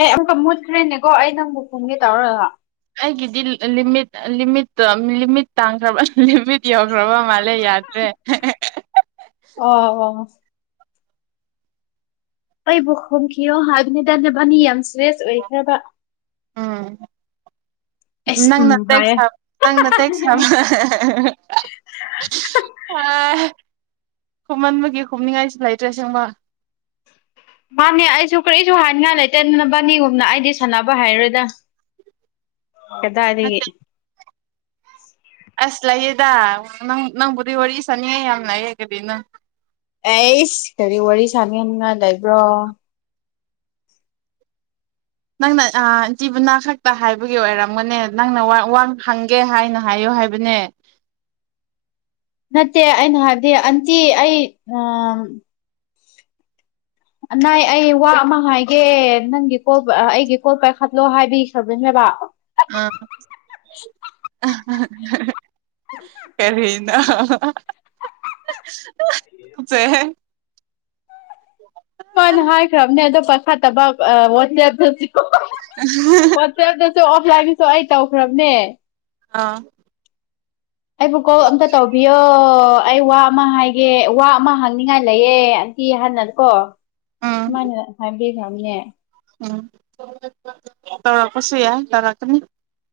ꯑꯦ ꯑꯃꯨꯛꯀ ꯃꯨꯠꯈ꯭ꯔꯦꯅꯦꯀꯣ ꯑꯩ ꯅ ꯑꯃꯨꯛ ꯈꯨꯝꯒꯦ ꯇꯧꯔꯔꯕ ꯑꯩꯒꯤꯗꯤ ꯂꯤꯃꯤꯠ ꯂꯤꯃꯤꯠꯇꯣ ꯂꯤꯃꯤꯠ ꯇꯥꯡꯈ꯭ꯔꯕ ꯂꯤꯃꯤꯠ ꯌꯧꯈ꯭ꯔꯕ ꯃꯥꯜꯂꯦ ꯌꯥꯗ꯭ꯔꯦ ꯑꯣ ꯑꯣ ꯑꯩꯕꯨ ꯈꯨꯝꯈꯤꯌꯣ ꯍꯥꯏꯗꯨꯅꯤ ꯗꯅꯚꯅꯤ ꯌꯥꯝ ꯁ꯭ꯔꯦꯁ ꯑꯣꯏꯈ꯭ꯔꯕ ꯎꯝ [unintelligible] ꯎꯝ ꯅꯪꯅ ꯍꯥꯏꯌꯦ ꯇꯦꯛꯁ ꯅꯪꯅ ꯇꯦꯛꯁꯕ ꯑ ꯈꯨꯝꯍꯟꯕꯒꯤ ꯈꯨꯝꯅꯤꯡꯉꯥꯏꯁꯨ ꯂꯩꯇ꯭ꯔꯦ ꯁꯦꯡꯃ ꯃꯥꯅꯤ ꯑꯩꯁꯨ ꯀꯔꯛꯏꯁꯨ ꯍꯥꯏꯅꯤꯡꯉꯥꯏ ꯂꯩꯇꯅꯅꯕꯅꯤꯒꯨꯝꯅ ꯑꯩꯗꯤ ꯁꯥꯟꯅꯕ ꯍꯥꯏꯔꯣꯏꯗ ꯑꯦꯗꯥꯗꯤ ꯅꯠꯇꯦ ꯑꯁ ꯂꯩꯌꯦꯗꯪ ꯅꯪꯕꯨꯗꯤ ꯋꯥꯔꯤ ꯁꯥꯅꯤꯡꯉꯦ ꯌꯥꯝ ꯂꯥꯛꯑꯦꯒꯗꯤ ꯅꯪ ꯑꯩꯁ ꯀꯔꯤ ꯋꯥꯔꯤ ꯁꯥꯟꯅꯍꯟꯉꯥꯏ ꯂꯩꯕ꯭ꯔꯣ ꯅꯪꯅ ꯏꯟꯇꯤꯕꯨꯅꯥ ꯈꯛꯇ ꯍꯥꯏꯕꯒꯤ ꯑꯣꯏꯔꯝꯒꯅꯦ ꯅꯪꯅ ꯋꯥ ꯍꯪꯒꯦ ꯍꯥꯏꯅ ꯍꯥꯏꯌꯨ ꯍꯥꯏꯕꯅꯦ ꯅꯠꯇꯦ ꯑꯩꯅ ꯍꯥꯏꯕꯗꯤ ꯑꯟꯇꯤ ꯑꯩ ꯅꯥꯏ ꯑꯩ ꯋꯥ ꯑꯃ ꯍꯥꯏꯒꯦ ꯅꯪꯒꯤ ꯀꯣꯜ ꯑꯩꯒꯤ ꯀꯣꯜ ꯄꯥꯏꯈꯠꯂꯣ ꯍꯥꯏꯕꯤꯈ꯭ꯔꯕꯅꯦꯕ ꯑꯥ ꯀꯔꯤꯅꯣ ꯁꯦ ꯃꯥꯅ ꯍꯥꯏꯈ꯭ꯔꯕꯅꯦ ꯑꯗꯣ ꯄꯥꯏꯈꯠꯇꯕ ꯋꯥꯆꯦꯞ [unintelligible] ꯑꯣꯐꯂꯥꯏꯟꯒꯤꯁꯨ ꯑꯩ ꯇꯧꯈ꯭ꯔꯕꯅꯦ ꯑꯥ ꯑꯩꯕꯨ ꯀꯣꯜ ꯑꯝꯇ ꯇꯧꯕꯤꯌꯣ ꯑꯩ ꯋꯥ ꯑꯃ ꯍꯥꯏꯒꯦ ꯋꯥ ꯑꯃ ꯍꯥꯡꯅꯤꯡꯉꯥꯏ ꯂꯩꯌꯦ ꯑꯟꯇꯤ ꯍꯥꯏꯅꯀꯣ ꯎꯝ ꯃꯥꯅ ꯍꯥꯏꯕꯗꯩ ꯈꯉꯤꯅꯦ ꯎꯝ ꯇꯧꯔꯛ ꯄꯁꯨꯨ ꯌꯥꯏ ꯇꯧꯔꯥꯛꯀꯅꯤ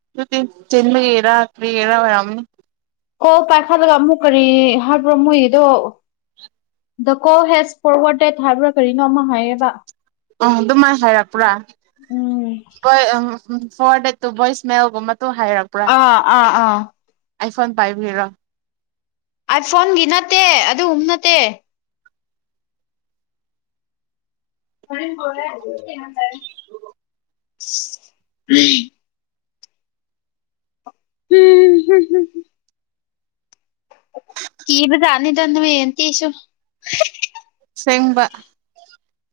ꯑꯗꯨꯗꯤ ꯆꯤꯟꯕꯒꯤꯔꯥ ꯀꯥꯔꯤꯔꯥ ꯑꯣꯏꯔꯝꯒꯅꯤ ꯀꯣꯜ ꯄꯥꯏꯈꯠꯂꯒ ꯑꯃꯨꯛ ꯀꯔꯤ ꯍꯥꯏꯕ꯭ꯔꯣ ꯃꯣꯏꯒꯝꯗꯣ the call has forwarded ꯍꯥꯏꯕ꯭ꯔꯥ ꯀꯔꯤꯅꯣ ꯑꯃ ꯍꯥꯏꯌꯦꯕ ꯑ ꯑꯗꯨꯃꯥꯏ ꯍꯥꯏꯔꯄꯔꯥ ꯎꯝ ꯄꯥ ꯑꯝ ꯎꯝ ꯐꯣꯔꯠꯗꯦꯠ ꯇꯨ ꯕꯣꯏꯁ ꯃꯦꯜ ꯒꯨꯝꯕ ꯑꯥ ꯑꯥ ꯑꯥ ꯑꯥꯏꯐꯣꯟ ꯄꯥꯏꯕꯒꯤꯔꯣ ꯑꯥꯏ ꯐꯣꯟꯒꯤ ꯅꯠꯇꯦ ꯑꯗꯨꯒꯨꯝꯕ ꯅꯠꯇꯦ [unintelligible] ꯍꯨꯝ ꯍꯨꯝ ꯀꯤꯕꯖꯥꯠꯅꯤꯗ ꯅꯣꯏ ꯑꯟꯇꯤꯁꯨ ꯁꯦꯡꯕ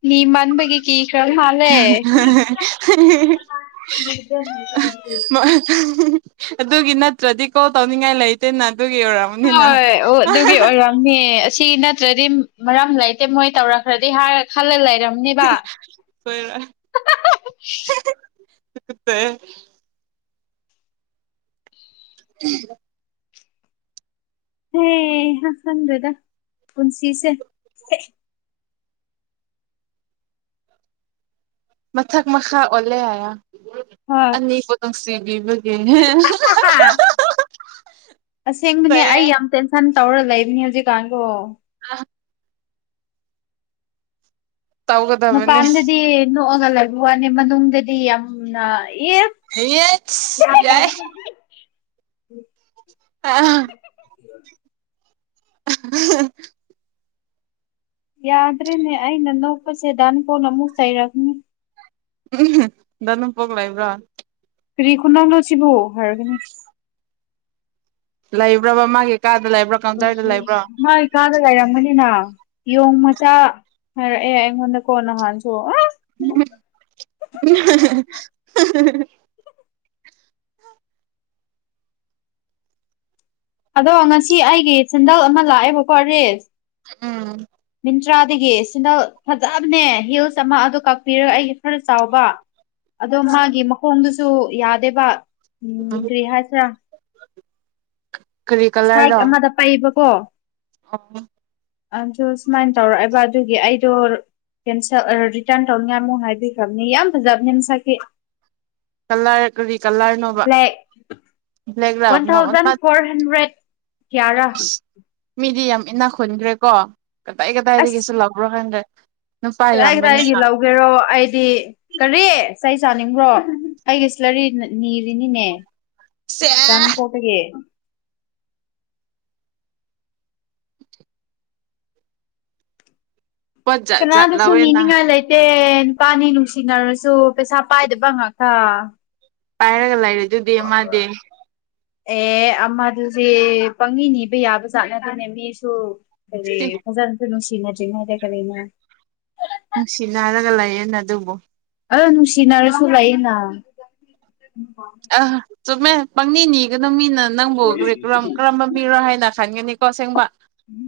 ꯃꯤ ꯃꯥꯟꯕꯒꯤ ꯀꯤꯈꯔ ꯃꯥꯜꯂꯦ [unintelligible] ꯑꯗꯨꯒꯤ ꯅꯠꯇ꯭ꯔꯗꯤ ꯀꯣ ꯇꯧꯅꯤꯡꯉꯥꯏ ꯂꯩꯇꯦ ꯍꯣꯏ ꯑꯣ ꯑꯗꯨꯒꯤ ꯑꯣꯏꯔꯝꯃꯤ ꯑꯁꯤ ꯅꯠ ꯇ꯭ꯔꯗꯤ ꯃꯔꯝ ꯂꯩꯇꯦ ꯃꯣꯏ ꯇꯧꯔꯛꯈ꯭ꯔꯗꯤ ꯍꯥꯏꯔ ꯈꯜꯂ ꯂꯩ ꯑꯣꯏꯔꯝꯅꯦꯕ ꯁꯣꯏꯔꯣꯏ [unintelligible] ꯎꯝ ꯍꯩ ꯍꯥ ꯈꯪꯗꯦꯗ ꯄꯨꯟꯁꯤꯁꯦ ꯃꯊꯛ ꯃꯊꯛ ꯑꯣꯂꯦ ꯑꯌꯥ ꯍꯣꯏ ꯑꯅꯤꯕꯨ ꯅꯨꯡꯁꯤꯕꯤꯕꯒꯤ ꯑꯁꯦꯡꯕꯅꯦ ꯑꯩ ꯌꯥꯝ ꯇꯦꯟꯁꯟ ꯇꯧꯔ ꯂꯩꯕꯅꯤ ꯍꯧꯖꯤꯛꯀꯥꯟꯗꯣ [unintelligible] ꯇꯧꯒꯗꯕꯅꯦ ꯃꯄꯥꯟꯗꯗꯤ ꯅꯣꯛꯑꯒ ꯂꯩꯕ ꯋꯥꯅꯤ ꯃꯅꯨꯡꯗꯗꯤ ꯌꯥꯝꯅ ꯏ ꯌꯦꯠꯁ ꯌꯥꯏ ꯑꯥ [unintelligible] ꯌꯥꯗ꯭ꯔꯦꯅꯦ ꯑꯩꯅ ꯅꯣꯛꯕꯁꯦ ꯗꯥ ꯅꯣꯡꯄꯣꯛꯅ ꯑꯃꯨꯛ ꯆꯩꯔꯛꯅꯤ ꯎ ꯗꯥ ꯅꯣꯡꯄꯣꯛ ꯂꯩꯕ꯭ꯔꯥ ꯀꯔꯤ ꯈꯨꯅꯣꯛꯅꯣꯁꯤꯕꯣ ꯍꯥꯏꯔꯒꯅꯤ ꯂꯩꯕ꯭ꯔꯕꯕꯥ ꯃꯥꯒꯤ ꯀꯥꯗ ꯂꯩꯕ꯭ꯔꯣ ꯀꯥꯎꯟꯇꯔꯗ ꯂꯩꯕ꯭ꯔꯣ ꯃꯥꯒꯤ ꯀꯥꯗ ꯂꯩꯥꯏꯔꯝꯒꯅꯤꯅ ꯌꯣꯡ ꯃꯆꯥ ꯍꯥꯏꯔꯛꯑꯦ ꯑꯩꯉꯣꯟꯗꯀꯣ ꯅꯍꯥꯟꯁꯨ ꯑꯁ [unintelligible] ꯑꯥꯗꯣ ꯉꯁꯤ ꯑꯩꯒꯤ ꯁꯦꯟꯗꯜ ꯑꯃ ꯂꯥꯛꯑꯦꯕꯀꯣ ꯁꯤ ꯎꯝ ꯇ꯭ꯔꯥꯗꯒꯤ ꯁꯤꯗ ꯐꯖꯕꯅꯦ ꯍꯤꯜꯁ ꯑꯃ ꯑꯗꯨ ꯀꯛꯄꯤꯔꯒ ꯑꯩ ꯈꯔ ꯆꯥꯎꯕ ꯑꯗꯣ ꯃꯥꯒꯤ ꯃꯈꯣꯡꯗꯨꯁꯨ ꯌꯥꯗꯦꯕ ꯎꯝ ꯀꯔꯤ ꯍꯥꯏꯁꯤꯔꯥ ꯀꯔꯤ ꯁꯥꯏꯠ ꯀꯂꯔꯗꯣ ꯑꯃꯗ ꯄꯛꯑꯕꯀꯣ [unintelligible] ꯑꯗꯨ ꯁꯨꯃꯥꯏꯅ ꯇꯧꯔꯛꯑꯕ ꯑꯗꯨꯒꯤ ꯑꯩꯗꯣ ꯀꯦꯟꯁꯦꯜ ꯔꯔꯤꯇꯔꯟ ꯇꯧꯅꯤꯌꯥ ꯃꯣꯍꯩ ꯈꯞꯅꯤ ꯌꯥꯝꯕꯖꯕꯅꯤꯝ ꯁꯥꯒꯤꯦ ꯀꯂꯔ ꯀꯔꯤ ꯀꯂꯔꯅꯣꯕ ꯕ꯭ꯂꯦꯛ ꯀꯌꯥ꯭ꯔꯥ ꯃꯤꯗꯤ ꯌꯥꯝ ꯏꯅꯥ ꯈꯨꯨꯟꯈ꯭ꯔꯦ ꯀꯣ ꯀꯗꯥꯏ ꯑꯁ ꯀꯗꯥꯏꯗꯒꯤꯁꯨ ꯂꯧꯕ꯭ꯔꯣ ꯈꯪꯗ꯭ꯔꯦ ꯅꯨꯄꯥ ꯀꯗꯥꯏ ꯀꯗꯥꯏꯒꯤ ꯌꯥꯝꯕꯅꯤꯅ ꯂꯧꯒꯦꯔꯣ ꯑꯩꯗꯤ ꯀꯔꯤ ꯏꯁꯩ ꯆꯥꯅꯤꯡꯕ꯭ꯔꯣ ꯑꯩꯒꯤ ꯁꯤꯂꯔꯤ ꯅꯤꯔꯤꯅꯤꯅꯦ ꯁꯦ ꯅ ꯄꯣꯄꯒꯦ ꯄꯣꯠ ꯖꯠ ꯖꯠ ꯀꯅꯥꯗꯁꯨ ꯂꯧꯋꯦꯅ ꯏꯅꯤꯡ ꯉ ꯂꯩꯥꯏꯇ ꯑꯦ ꯅꯨꯄꯥꯅꯤ ꯅꯨꯡꯁꯤꯅꯔꯁꯨ ꯄꯩꯁꯥ ꯄꯥꯏꯗꯕ ꯑꯪꯉꯛꯀ ꯄꯥꯏꯔꯒ ꯂꯩꯔꯦ ꯑꯗꯨꯗꯤ ꯃꯥꯗꯦ ꯑꯦꯗꯨꯁ ꯄꯪꯅꯤ ꯅꯤꯕ ꯌꯥꯕ ꯆꯥꯠꯅꯗꯅꯦ ꯃꯤꯁꯨ ꯀꯦ ꯁꯤ ꯐꯖꯥꯅꯁꯨ ꯅꯨꯡꯁꯤꯅꯗ꯭ꯔꯤꯅꯗ ꯀꯅ ꯅꯨꯡꯁꯤꯠ ꯅꯥꯔꯒ ꯂꯩꯌꯦꯅ ꯑꯗꯨꯕꯨ ꯑꯥ ꯅꯨꯡꯁꯤꯅꯔꯁꯨꯂꯥꯏꯑ‌ꯦꯅꯥ ꯑꯥ ꯆꯨꯝꯃꯦ ꯄꯪꯅꯤꯅꯤꯒꯅꯣ ꯃꯤꯅ ꯅꯪꯕꯨ ꯀꯔꯝꯕ ꯃꯤꯔꯣ ꯍꯥꯏꯅ ꯈꯟꯒꯅꯤ ꯀꯣ ꯑꯁꯦꯡꯕ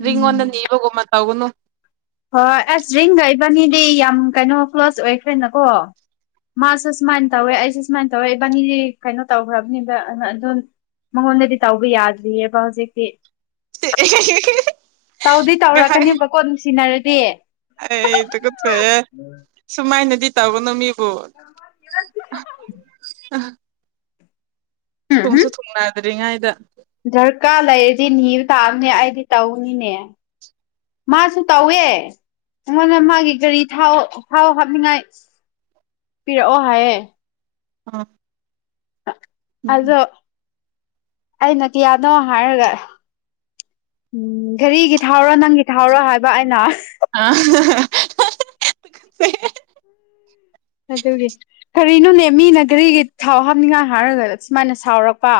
ꯔꯤꯉꯣꯟꯗ ꯅꯤꯕꯒꯨꯝꯕ ꯇꯧꯒꯅꯨ ꯍꯣꯏꯣꯏ ꯑꯁ ꯔꯤꯡꯒꯩꯕꯅꯤꯗꯤ ꯌꯥꯝ ꯀꯩꯅꯣ ꯀ꯭ꯂꯣꯁ ꯑꯣꯏꯈ꯭ꯔꯦꯅꯀꯣ ꯃꯥꯁꯨ ꯁꯨꯃꯥꯏꯅ ꯇꯧꯋꯦ ꯑꯩꯁꯦ ꯁꯨꯃꯥꯏꯅ ꯇꯧꯋꯦ ꯏꯕꯥꯅꯤꯗꯤ ꯀꯩꯅꯣ ꯇꯧꯈ꯭ꯔꯕꯅꯦꯕ ꯑꯗꯨ ꯃꯉꯣꯟꯗꯗꯤ ꯇꯧꯕ ꯌꯥꯗ꯭ꯔꯤꯑꯕ ꯍꯧꯖꯤꯛꯇꯤ [unintelligible] ꯇꯧꯗꯤ ꯇꯧꯔꯛꯀꯅꯦꯕꯀꯣ ꯅꯨꯡꯁꯤꯅꯔꯗꯤ ꯑꯩꯗꯨꯒ ꯐꯔ ꯁꯨꯃꯥꯏꯅꯗꯤ ꯇꯥꯕꯅꯃꯤꯕꯣ ꯎꯝ ꯍꯝ ꯊꯨꯝꯁꯨ ꯊꯨꯡꯅꯅꯥꯗ꯭ꯔꯤꯉꯥꯏꯗ ꯗꯔꯀꯥꯔ ꯂꯩꯔꯗꯤ ꯅꯤꯕ ꯇꯥꯕꯅꯦ ꯑꯩꯗꯤ ꯇꯧꯅꯤꯅꯦ ꯃꯥꯁꯨ ꯇꯧꯋꯦ ꯑꯩꯉꯣꯟꯗ ꯃꯥꯒꯤ ꯒꯥꯔꯤ ꯊ ꯊꯥꯎꯑꯣ ꯍꯥꯞꯅꯤꯡꯉꯥꯏ ꯄꯤꯔꯛꯑꯣ ꯍꯥꯏꯌꯦ ꯑꯥ ꯑꯗꯣ ꯑꯩꯅ ꯀꯌꯥꯅꯣ ꯍꯥꯏꯔꯒ ꯎꯝ ꯘꯔꯤꯒꯤ ꯊꯥꯎꯔꯣ ꯅꯪꯒꯤ ꯊꯥꯎꯔꯣ ꯍꯥꯏꯕ ꯑꯩꯅ ꯑꯥ [unintelligible] ꯑꯗꯨꯗꯒꯦ ꯀꯔꯤꯅꯣꯅꯦ ꯃꯤꯅ ꯒꯥꯔꯤꯒꯤ ꯊꯥꯎ ꯍꯥꯞꯅꯤꯡꯉꯥꯏ ꯍꯥꯏꯔꯒ ꯁꯨꯃꯥꯏꯅ ꯁꯥꯎꯔꯛꯄ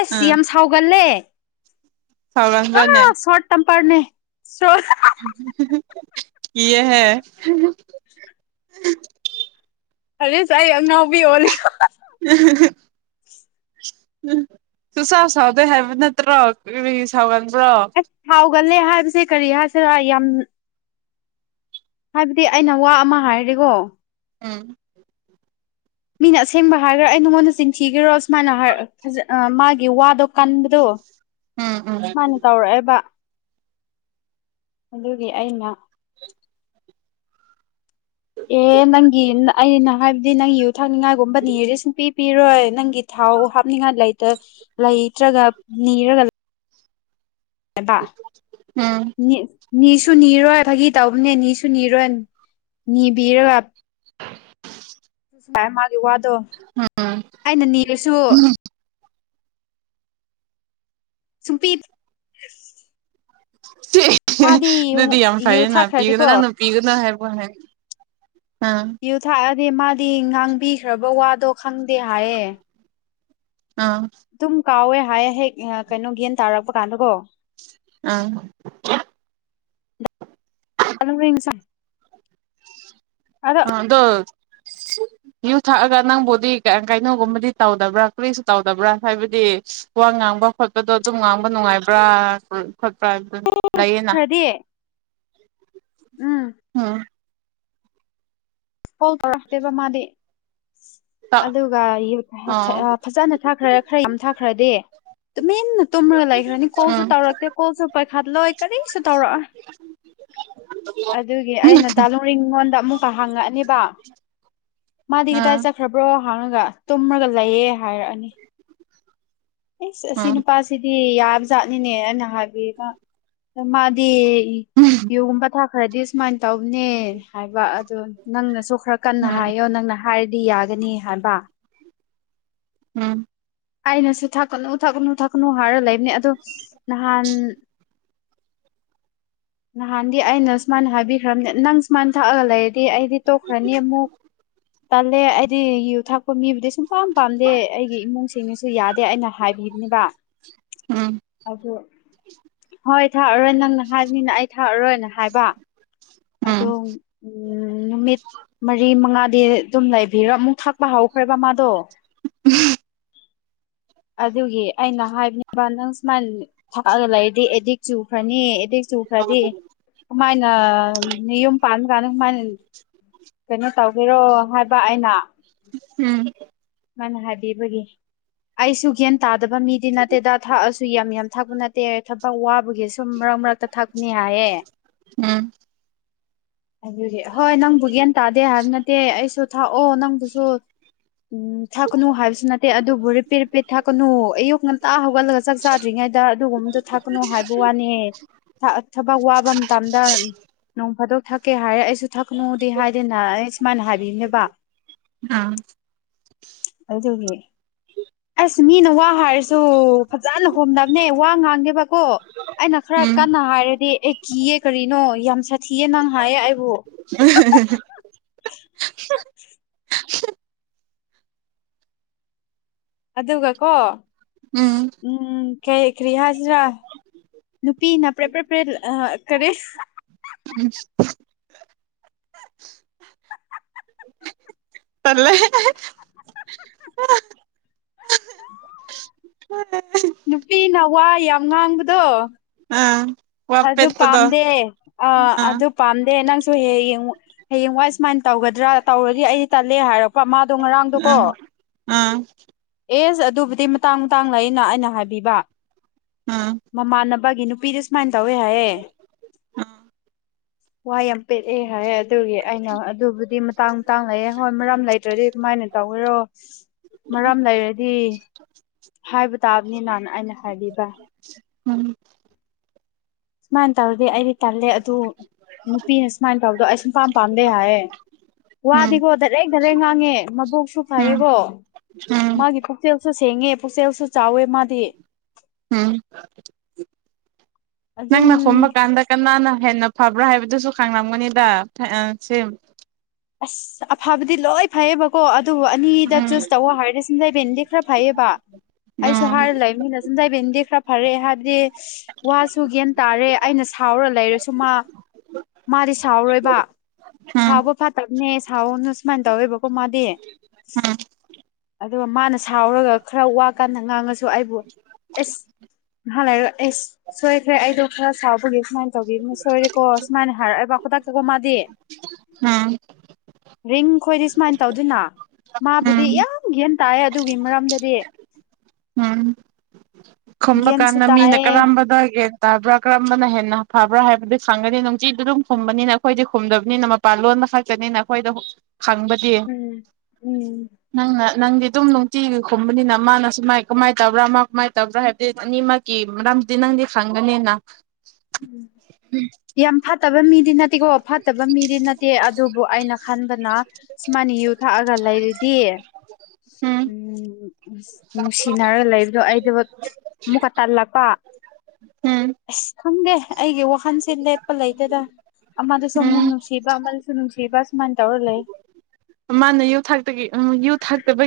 ꯑꯁ ꯌꯥꯝ ꯁꯥꯎꯒꯜꯂꯦ ꯁꯧꯔꯪꯕꯅꯦ ꯄꯔꯅꯦ ꯁ꯭ꯔꯣ ꯀꯤꯌꯦꯍ‌ꯦ [unintelligible] ꯑꯩ ꯑꯉꯥꯎꯕꯤ ꯍꯜꯂꯤ [unintelligible] ꯇꯁꯥꯎ ꯁꯥꯎꯗ ꯍꯥꯏꯕ ꯅꯠꯇꯔ ꯁꯥꯎꯒ ꯕ꯭ꯔꯣ ꯒꯜꯂꯦ ꯍꯥꯏꯕꯁꯦ ꯀꯔꯤ ꯍꯥꯏꯁꯤꯔ ꯌꯥꯝ ꯍꯥꯏꯕꯗꯤ ꯑꯩꯅ ꯋꯥ ꯑꯃ ꯍꯥꯏꯔꯦꯀꯣ ꯎꯝ ꯃꯤꯅ ꯑꯁꯦꯡꯕ ꯍꯥꯏꯔꯒ ꯑꯩ ꯅꯉꯣꯟꯗ ꯆꯤꯟꯊꯤꯒꯔꯣ ꯁꯨꯃꯥꯏꯅ ꯍꯥꯏꯖ ꯃꯥꯒꯤ ꯋꯥꯗꯣ ꯀꯟꯕꯗꯣ ꯎꯝ ꯎꯝ ꯁꯨꯃꯥꯏꯅ ꯇꯧꯔꯛꯑꯦꯕ ꯑꯗꯨꯒꯤ ꯑꯩꯅ ꯑꯦ ꯅꯪꯒꯤ ꯑꯩꯅ ꯍꯥꯏꯕꯗꯤ ꯅꯪ ꯌꯨ ꯊꯥꯛꯅꯤꯡꯉꯥꯏꯒꯨꯝꯕꯅꯤꯗꯤ ꯁꯨꯡꯄꯤ ꯄꯤꯔꯣꯏ ꯅꯪꯒꯤ ꯊꯥꯎ ꯍꯥꯞꯅꯤꯡꯉꯥꯏ ꯂꯩꯇ ꯂꯩꯇ꯭ꯔꯒ ꯅꯤꯔꯒ ꯍꯥꯏꯕ ꯎꯝ ꯃꯤ ꯅꯤꯁꯨ ꯅꯤꯔꯣꯏ ꯐꯥꯒꯤ ꯇꯧꯕꯅꯦ ꯅꯤꯁꯨ ꯅꯤꯔꯣꯏ ꯅꯤꯕꯤꯔꯒ ꯁꯥꯏ ꯃꯥꯒꯤ ꯋꯥꯗꯣ ꯑꯩꯅ ꯅꯤꯔꯁꯨ ꯎꯝ ꯁꯨꯡꯄꯤ ꯃꯥꯗꯤ ꯑꯗꯨꯗꯤ ꯌꯥꯝ ꯌꯨ ꯐꯩꯅ ꯄꯤꯒꯅꯨ ꯊꯛꯈ꯭ꯔꯗꯤꯀꯣ ꯅꯪꯅ ꯄꯤꯒꯨꯅ ꯍꯥꯏꯕ ꯑꯥ ꯌꯨ ꯊꯥꯛꯑꯗꯤ ꯃꯥꯗꯤ ꯉꯥꯡꯕꯤꯈ꯭ꯔꯕ ꯋꯥꯗꯣ ꯈꯪꯗꯦ ꯍꯥꯏꯌꯦ ꯑꯥ ꯑꯗꯨꯝ ꯀꯥꯎꯋꯦ ꯍꯥꯏꯌꯦ ꯍꯦꯛ ꯀꯩꯅꯣ ꯒꯌ꯭ꯥꯟ ꯇꯥꯔꯛꯄ ꯀꯥꯟꯗꯀꯣ ꯑꯥ ꯑꯂꯔꯤꯁ ꯑꯗꯣ [inaudible] ꯌꯨ ꯊꯛꯑꯒ ꯅꯪꯕꯨꯗꯤ ꯀꯩꯅꯣꯒꯨꯝꯕꯗꯤ ꯇꯧꯗꯕ꯭ꯔꯥ ꯀꯨꯔꯤꯁꯨ ꯇꯧꯗꯕ꯭ꯔꯥ ꯍꯥꯏꯕꯗꯤ ꯋꯥ ꯉꯥꯡꯕ ꯈꯣꯠꯄꯗꯣ ꯑꯗꯨꯝ ꯉꯥꯡꯕ ꯅꯨꯡꯉꯥꯏꯕ꯭ꯔꯥ ꯈꯣꯠꯄ꯭ꯔꯥ ꯍꯥꯏꯕ ꯑꯗꯨꯝ ꯂꯩꯌꯦꯅ ꯈꯔꯗꯤ ꯎꯝ ꯎꯝ ꯐꯣꯜ ꯇꯧꯔꯛꯇꯦꯕ ꯃꯥꯗꯤ ꯑꯗꯨꯒ ꯌꯨ ꯑꯥ ꯐꯖꯅ ꯈꯔ ꯌꯥꯝ ꯊꯛꯈ꯭ꯔꯗꯤ ꯇꯨꯝꯃꯤꯟꯅ ꯇꯨꯝꯃ ꯂꯩꯈ꯭ꯔꯅꯤ ꯀꯣꯜꯁꯨ ꯎꯝ ꯇꯧꯔꯛꯇꯦ ꯀꯣꯜꯁꯨ ꯄꯥꯏꯈꯠꯂꯣꯏ ꯀꯔꯤꯁꯨ ꯇꯧꯔꯛꯑꯣꯏ ꯑꯗꯨꯒꯤ ꯑꯩꯅ ꯗꯥꯂꯣꯔꯤꯡꯉꯣꯟꯗ ꯑꯃꯨꯛꯀ ꯍꯥꯪꯡꯉꯛꯑꯅꯦꯕ ꯃꯥꯗꯤ ꯀꯗꯥꯏ ꯎꯝ ꯆꯠꯈ꯭ꯔꯕ꯭ꯔꯣ ꯍꯡꯉꯒ ꯇꯨꯝꯃꯒ ꯂꯩꯌꯦ ꯍꯥꯏꯔꯛꯑꯅꯤ ꯑꯦꯁ ꯑꯁꯤ ꯇꯜꯂꯦ ꯅꯨꯄꯥꯁꯤꯗꯤ ꯌꯥꯕ ꯖꯥꯠꯅꯤꯅꯦ ꯑꯩꯅ ꯍꯥꯏꯕꯤꯕ ꯑ ꯃꯥꯗꯤ ꯌꯨꯒꯨꯝꯕ ꯊꯛꯈꯔꯗꯤ ꯁꯨꯃꯥꯏꯅ ꯇꯧꯅꯦ ꯍꯥꯏꯕ ꯑꯗꯨ ꯅꯪꯅꯁꯨ ꯈꯔ ꯀꯟꯅ ꯍꯥꯏꯌꯣ ꯅꯪꯅ ꯍꯥꯏꯔꯗꯤ ꯌꯥꯒꯅꯤ ꯍꯥꯏꯕ ꯎꯝ ꯑꯩꯅꯁꯨ ꯊꯛꯀꯅꯨ ꯊꯛꯀꯅꯨ ꯊꯛꯀꯅꯨ ꯍꯥꯏꯔ ꯂꯩꯕꯅꯦ ꯑꯗꯣ ꯅꯍꯥꯟ [inaudible] ꯅꯍꯥꯟꯗꯤ ꯑꯩꯅ ꯁꯨꯃꯥꯏꯅ ꯍꯥꯏꯕꯤꯈ꯭ꯔꯕꯅꯦ ꯅꯪ ꯁꯨꯃꯥꯏꯅ ꯊꯛꯑꯒ ꯂꯩꯔꯗꯤ ꯑꯩꯗꯤ ꯇꯣꯛꯈ꯭ꯔꯅꯤ ꯑꯃꯨꯛ ꯇꯜꯂꯦ ꯍꯥꯏꯗꯤ ꯌꯨ ꯊꯥꯛꯄ ꯃꯤꯕꯨꯗꯤ ꯁꯨꯡꯄꯥꯝ ꯄꯥꯝꯗꯦ ꯑꯩꯒꯤ ꯏꯃꯨꯡꯁꯤꯡꯅꯁꯨ ꯌꯥꯗꯦ ꯑꯩꯅ ꯍꯥꯏꯕꯤꯕꯅꯦꯕ ꯑꯗꯣ ꯍꯣꯏ ꯊꯛꯑꯔꯣꯏ ꯅꯪꯅ ꯍꯥꯏꯕꯅꯤꯅ ꯑꯩ ꯊꯛꯑꯔꯣꯏꯅ ꯍꯥꯏꯕ ꯑꯗꯣ ꯅꯨꯃꯤꯠ ꯃꯔꯤ ꯃꯉꯥ ꯗꯤ ꯑꯗꯨꯝ ꯂꯩꯕꯤꯔꯣ ꯑꯃꯨꯛ ꯊꯛꯄ ꯍꯧꯈ꯭ꯔꯦꯕ ꯃꯥꯗꯣ ꯎꯝ ꯑꯗꯨꯒꯤ ꯑꯩꯅ ꯍꯥꯏꯕꯅꯦꯕ ꯅꯪ ꯁꯨꯃꯥꯏꯅ ꯊꯛꯑꯒ ꯂꯩ ꯗꯤ ꯑꯦꯗꯤꯛ ꯆꯨꯈꯔꯅꯤ ꯑꯦꯗꯤꯛ ꯆꯨꯈ꯭ꯔꯗꯤ ꯀꯃꯥꯏꯅ ꯌꯨꯝ ꯄꯥꯟꯕꯥꯟ ꯀꯥꯟꯗ ꯀꯃꯥꯏꯅ ꯀꯩꯅꯣ ꯇꯧꯒꯦꯔꯣ ꯍꯥꯏꯕ ꯑꯩꯅ ꯃꯥꯅ ꯍꯥꯏꯕꯤꯕꯒꯤ ꯑꯩꯁꯨ ꯒ꯭ꯌꯥꯟ ꯇꯥꯗꯕ ꯃꯤꯗꯤ ꯅꯠꯇꯦꯗ ꯊꯛꯑꯁꯨ ꯌꯥꯝ ꯌꯥꯝ ꯊꯛꯄ ꯅꯠꯇꯦ ꯊꯕꯛ ꯋꯥ ꯕꯒꯤ ꯁꯨꯝ ꯃꯔꯛ ꯃꯔꯛꯇ ꯊꯛꯄꯅꯤ ꯍꯥꯏꯌꯦ ꯑꯗꯨ ꯍꯣꯏ ꯅꯪꯕꯨ ꯒꯌ꯭ꯥꯟ ꯇꯥꯗꯦ ꯍꯥꯏꯕ ꯅꯠꯇꯦ ꯑꯩꯁꯨ ꯊꯥꯛꯑꯣ ꯅꯪꯕꯨꯁꯨ ꯎꯝ ꯊꯥꯛꯀꯅꯨ ꯍꯥꯏꯕꯁꯨ ꯅꯠꯇꯦ ꯑꯗꯨꯕꯨ ꯔꯤꯄꯦꯠ ꯔꯤꯄꯦꯠ ꯊꯥꯛꯀꯅꯨ ꯑꯌꯨꯛ ꯉꯟꯇꯥ ꯍꯧꯒꯠꯂꯒ ꯆꯥꯛ ꯆꯥꯗ꯭ꯔꯤꯉꯩꯗ ꯑꯗꯨꯒꯨꯝꯕꯗꯣ ꯊꯛꯀꯅꯨ ꯍꯥꯏꯕ ꯋꯥꯅꯦ ꯊꯕꯛ ꯋꯥꯕ ꯃꯇꯝꯗ ꯅꯣꯡ ꯐꯥꯗꯣꯛ ꯊꯛꯀꯦ ꯍꯥꯏꯔꯦ ꯑꯩꯁꯨ ꯊꯛꯀꯅꯨꯗꯤ ꯍꯥꯏꯗꯅ ꯑꯩ ꯁꯨꯃꯥꯏꯅ ꯍꯥꯏꯕꯤꯌꯨꯅꯦꯕ ꯑꯝ ꯑꯗꯨ ꯇꯧꯒꯦ ꯑ [inaudible] ꯃꯤꯅ ꯋꯥ ꯍꯥꯏꯔꯁꯨ ꯐꯖꯅ ꯂꯨꯍꯣꯡꯅꯕꯅꯦ ꯋꯥ ꯉꯥꯡꯗꯦꯕꯀꯣ ꯑꯩꯅ ꯈꯔ ꯀꯟꯅ ꯍꯥꯏꯔꯗꯤ ꯑꯦ ꯀꯤꯌꯦ ꯀꯔꯤꯅꯣ ꯌꯥꯝ ꯊꯤꯌꯦ ꯅꯪ ꯍꯥꯏꯌꯦ ꯑꯩꯕꯨ ꯑꯗꯨꯒ ꯀꯣ ꯎꯝ ꯀꯩ ꯀꯔꯤ ꯍꯥꯏꯁꯤꯔꯥ ꯅꯨꯄꯤ ꯅꯅꯥ ꯄ꯭ꯔꯦ ꯄ꯭ꯔꯦ ꯄ꯭ꯔꯦ ꯀꯔꯦ ꯄꯜꯂꯦ [inaudible] ꯅꯨꯄꯤ ꯅꯋꯥ ꯌꯥꯝ ꯉꯥꯡꯕꯗꯣ ꯑꯥ ꯋꯥ ꯑꯗꯨ ꯄꯦꯠꯄꯗꯣ ꯄꯥꯝꯗꯦ ꯑꯥ ꯑꯗꯨ ꯄꯥꯝꯗꯦ ꯅꯪꯁꯨ ꯍ ꯌꯦꯡꯉ ꯍꯌꯦꯡꯋꯥꯏ ꯁꯨꯃꯥꯏꯅ ꯇꯧꯒꯗ꯭ꯔꯥ ꯇꯧꯔꯗꯤ ꯑꯩ ꯇꯠꯂꯦ ꯍꯥꯏꯔꯛꯄ ꯃꯥ ꯑꯝ ꯑꯥ ꯑꯦꯁ ꯑꯗꯨꯕꯨꯗꯤ ꯃꯇꯥꯡ ꯃꯇꯥꯡ ꯂꯩꯅ ꯑꯩꯅ ꯍꯥꯏꯕꯤꯕ ꯑꯥ ꯃꯃꯥꯟꯅꯕꯒꯤ ꯅꯨꯄꯤꯗ ꯁꯨꯃꯥꯏꯅ ꯇꯧꯋꯦ ꯍꯥꯏꯑꯌꯦ ꯋꯥ ꯌꯥꯝ ꯄꯦꯛꯛꯑꯦ ꯍꯥꯏ ꯑꯗꯨꯒꯤ ꯑꯩꯅ ꯑꯗꯨꯕꯨꯗꯤ ꯃꯇꯥꯡ ꯃꯇꯥꯡ ꯂꯩꯑꯦ ꯍꯣꯏ ꯃꯔꯝ ꯂꯩꯇ꯭ꯔꯗꯤ ꯀꯃꯥꯏꯅ ꯇꯧꯔꯣ ꯃꯔꯝ ꯂꯩꯔꯗꯤ ꯍꯥꯏꯕ ꯇꯥꯕꯅꯤꯅꯅ ꯑꯩꯅ ꯍꯥꯏꯕꯤꯕ ꯎꯝ ꯁꯨꯃꯥꯏꯅ ꯇꯧꯔꯗꯤ ꯑꯩꯗꯤ ꯇꯜꯂꯦ ꯑꯗꯨ ꯅꯨꯄꯤ ꯍꯥꯏ ꯁꯃꯥꯏꯅ ꯇꯥꯎꯗꯣ ꯑꯁꯟꯐꯥꯥꯟ ꯄꯥꯟꯗꯦ ꯍꯥꯏꯌꯦ ꯎꯝ ꯋꯥꯗꯤꯀꯣ ꯙꯔꯦꯛ ꯙꯔꯦꯛ ꯉꯥꯡꯉꯦ ꯃꯕꯣꯛꯁꯨ ꯎꯝ ꯐꯥꯏꯌꯦꯀꯣ ꯎꯝ ꯃꯥꯒꯤ ꯄꯨꯛꯆꯦꯜꯁꯨ ꯁꯦꯡꯉꯦ ꯄꯨꯛꯆꯦꯜꯁꯨ ꯆꯥꯎꯋꯦ ꯃꯥꯗꯤ ꯎꯝ ꯑꯗꯨꯝ ꯊꯥꯡꯅ ꯈꯣꯕ ꯀꯥꯟꯗ ꯀꯅꯥꯅ ꯍꯦꯟꯅ ꯐꯕ꯭ꯔꯥ ꯍꯥꯏꯕꯗꯨꯁꯨ ꯈꯪꯂꯝꯒꯅꯤꯗ ꯁꯤ ꯑꯁ ꯑꯐꯕꯗꯤ ꯂꯣꯏ ꯐꯩꯌꯦꯕꯀꯣ ꯑꯗꯨꯕꯨ ꯑꯅꯤꯗ ꯎꯝ ꯆꯨꯁ ꯇꯧꯋ ꯍꯥꯏꯔꯗꯤ ꯁꯤꯡꯖꯩ ꯕꯦꯟꯗꯤ ꯈꯔ ꯐꯩꯌꯦꯕ ꯕꯥ ꯑꯩꯁꯨ ꯍꯥꯏꯔ ꯎꯝ ꯂꯩꯕꯅꯤꯅ ꯁꯨꯝ ꯇꯥꯏꯕꯤꯦꯟꯗꯤ ꯈꯔ ꯐꯔꯛꯑꯦ ꯍꯥꯏꯕꯗꯤ ꯋꯥꯁꯨ ꯒ꯭ꯌꯥꯟ ꯇꯥꯔꯦ ꯑꯩꯅ ꯁꯥꯎꯔ ꯂꯩꯔꯁꯨ ꯃꯥ ꯃꯥꯗꯤ ꯁꯥꯎꯔꯣꯏꯕ ꯎꯝ ꯁꯥꯎꯕ ꯐꯠꯇꯕꯅꯦ ꯁꯥꯎꯅ ꯁꯨꯃꯥꯏꯅ ꯇꯧꯋꯦꯕꯀꯣ ꯃꯥꯗꯤ ꯎꯝ ꯑꯗꯨꯒ ꯃꯥꯅ ꯁꯥꯎꯔꯒ ꯈꯔ ꯋꯥꯀꯥꯟꯗ ꯉꯥꯡꯉꯁꯨ ꯑꯩꯕꯨ ꯑꯦꯁ ꯅꯍꯥꯟ ꯂꯩꯔꯑꯣ ꯑꯩꯁ ꯁꯣꯏꯈ꯭ꯔꯦ ꯑꯩꯗꯣ ꯈꯔ ꯆꯥꯎꯕꯒꯤꯦ ꯁꯨꯃꯥꯏꯅ ꯇꯧꯒꯦ ꯁꯣꯏꯔꯦꯀꯣ ꯁꯃꯥꯏꯅ ꯍꯥꯏꯔꯕꯈꯇꯥꯛ ꯀ ꯀꯣ ꯃꯥꯗꯤ [inaudible] ꯔꯤꯡ ꯈꯣꯏꯗꯤ ꯁꯨꯃꯥꯏꯅ ꯇꯧꯗꯣꯏꯅ ꯃꯥꯕꯨꯗꯤ ꯎꯝ ꯌꯥꯝ ꯒ꯭ꯌꯥꯦꯟ ꯇꯥꯏ ꯑꯗꯨꯒꯤ ꯃꯔꯝꯗꯗꯤ ꯎꯝ ꯈꯨꯝꯕ ꯒ꯭ꯌꯥꯟꯁꯨ ꯀꯥꯟꯗ ꯃꯤꯅ ꯇꯥꯏꯌꯦ ꯀꯔꯝꯕꯗꯒꯦ ꯇꯥꯕ꯭ꯔꯥ ꯀꯔꯝꯕꯅ ꯍꯦꯟꯅ ꯐꯕ꯭ꯔꯥ ꯍꯥꯏꯕꯗꯨ ꯈꯪꯒꯅꯤ ꯅꯨꯡꯆꯤꯗꯨ ꯑꯗꯨꯝ ꯈꯨꯝꯕꯅꯤꯅ ꯑꯩꯈꯣꯏꯗꯤ ꯈꯨꯝꯗꯕꯅꯤꯅ ꯃꯄꯥꯟ ꯂꯣꯟ ꯈꯛꯀꯅꯤꯅ ꯑꯩꯈꯣꯏꯗ ꯈꯪꯕꯗꯤ ꯎꯝ ꯎꯝ ꯅꯪꯅ ꯅꯪꯗꯤ ꯑꯗꯨꯝ ꯅꯨꯡꯇꯤꯒꯤ ꯈꯨꯝꯕꯅꯤꯅ ꯃꯥꯅ ꯁꯥꯏ ꯀꯃꯥꯏꯅ ꯇꯕ꯭ꯔꯥ ꯃꯥ ꯀꯃꯥꯏ ꯇꯕ꯭ꯔꯥ ꯍꯥꯏꯕ ꯅꯤꯡꯃꯀꯤ ꯔꯝꯗꯤ ꯅꯪꯗꯤ ꯐꯪꯒꯅꯦꯅ ꯎ ꯌꯥꯝ ꯐꯠꯇꯕ ꯃꯤꯗꯤ ꯅꯠꯇꯦ ꯐꯠꯇꯤꯀꯣ ꯐꯠꯇꯕ ꯃꯤꯗꯤ ꯅꯠꯇꯦ ꯑꯗꯨꯕꯨ ꯑꯩꯅ ꯈꯟꯕꯅ ꯁꯨꯃꯥꯏꯅ ꯌꯨ ꯊꯛꯑꯒ ꯂꯩꯔꯤꯗꯤ ꯎꯝ ꯎꯝ ꯅꯨꯡꯁꯤꯅꯔꯒ ꯂꯩꯕꯗꯣ ꯑꯩꯗ ꯑꯃꯨꯛꯀ ꯇꯜꯂꯛꯄ ꯎꯝ ꯑꯁ ꯈꯪꯗꯦ ꯑꯩꯒꯤ ꯋꯥꯈꯟꯁꯦ ꯂꯦꯞꯄ ꯂꯩꯗꯦꯗ ꯑꯃꯗꯁꯨ ꯑꯃꯨꯛ ꯎꯝ ꯅꯨꯡꯁꯤꯕ ꯑꯃꯗꯁꯨ ꯅꯨꯡꯁꯤꯕ ꯁꯨꯃꯥꯏꯅ ꯇꯧꯔ ꯂꯩ꯫ ꯃꯥꯅ ꯌꯨ ꯊꯥꯛꯇꯒꯤ ꯎꯝ ꯌꯨ ꯊꯥꯛꯇꯕꯒꯤ꯫